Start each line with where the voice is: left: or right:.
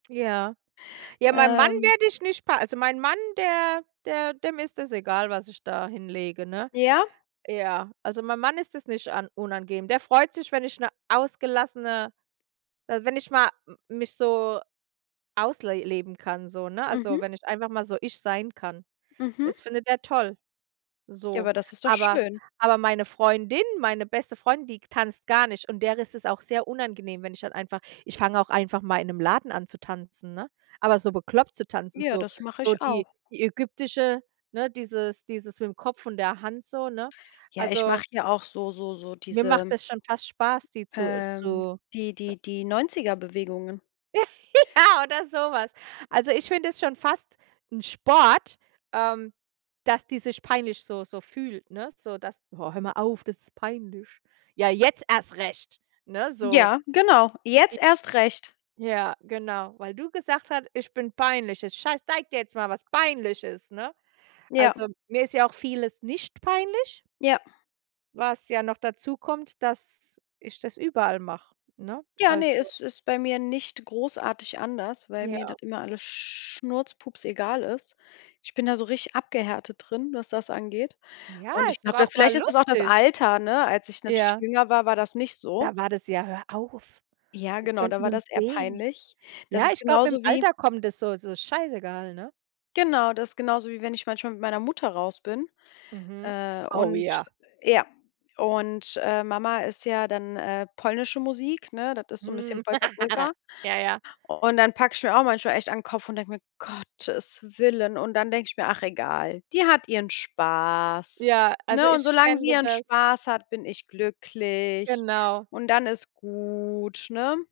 right: Ja. Ja, mein Mann
left: Ähm
right: werde ich nicht pa also mein Mann, der der dem ist es egal, was ich da hinlege, ne?
left: Ja.
right: Ja, also mein Mann ist das nicht an unangenehm. Der freut sich, wenn ich 'ne ausgelassene äh, wenn ich mal m mich so ausle leben kann so, ne, also
left: Mhm.
right: wenn ich einfach mal so ich sein kann.
left: Mhm.
right: Das findet er toll,
left: Ja,
right: so.
left: aber das ist doch
right: Aber
left: schön.
right: aber meine Freundin, meine beste Freundin, die tanzt gar nicht und der ist es auch sehr unangenehm, wenn ich dann einfach ich fange auch einfach mal in 'nem Laden an zu tanzen, ne? Aber so bekloppt zu tanzen,
left: Ja,
right: so
left: das mache
right: so
left: ich
right: die
left: auch.
right: die ägyptische ne, dieses dieses mit'm Kopf und der Hand so, ne?
left: Ja, ich
right: Also
left: mache ja auch so so so
right: Mir macht
left: diese
right: das schon fast Spaß, die zu
left: ähm,
right: zu sch
left: die
right: äh
left: die die 90er- Bewegungen.
right: Ja oder so was. Also ich finde es schon fast 'n Sport, ähm, dass die sich peinlich so so fühlt, ne, so dass: „Oh, hör mal auf, das ist peinlich.“ Ja, jetzt erst recht, ne, so.
left: Ja, genau, jetzt
right: J
left: erst recht.
right: Ja, genau, „weil du gesagt hat, ich bin peinlich.“ „Ich schei zeig dir jetzt mal, was peinlich ist“, ne?
left: Ja.
right: Also mir ist ja auch vieles nicht peinlich.
left: Ja.
right: Was ja noch dazukommt, dass ich das überall mache, ne?
left: Ja, ne,
right: Also
left: ist ist bei mir nicht großartig anders, weil mir das
right: Ja.
left: immer alles schnurz-pups-egal ist. Ich bin da so richtig abgehärtet drin, was das angeht
right: Ja,
left: und ich
right: ist doch
left: glaube, da
right: auch mal
left: vielleicht ist es auch das
right: lustig.
left: Alter, ne, als ich natürlich
right: Ja.
left: jünger war, war das nicht so.
right: Da war das: „Ja, hör auf.
left: Ja,
right: Die
left: genau, da
right: könnten
left: war
right: uns
left: das eher
right: sehen.“
left: peinlich. Das
right: Ja,
left: ist
right: ich glaube, mit'm
left: genauso wie
right: Alter kommt das so so scheißegal, ne?
left: Genau, das ist genauso, wie wenn ich manchmal mit meiner Mutter raus bin,
right: Mhm.
left: äh,
right: Oh
left: und
right: ja.
left: ja, und, äh, Mama ist ja dann, äh, polnische Musik, ne? Das ist so 'n bisschen
right: Mhm.
left: Polka Polka.
right: Ja, ja.
left: Und dann packe ich mir auch manchmal echt an 'n Kopf und denke mir: „Gottes Willen.“ Und dann denke ich mir: „Ach egal, die hat ihren Spaß",
right: Ja, also
left: ne, und
right: ich
left: solange
right: kenne
left: sie ihren
right: das.
left: Spaß hat, bin ich glücklich
right: Genau.
left: und dann ist gut, ne?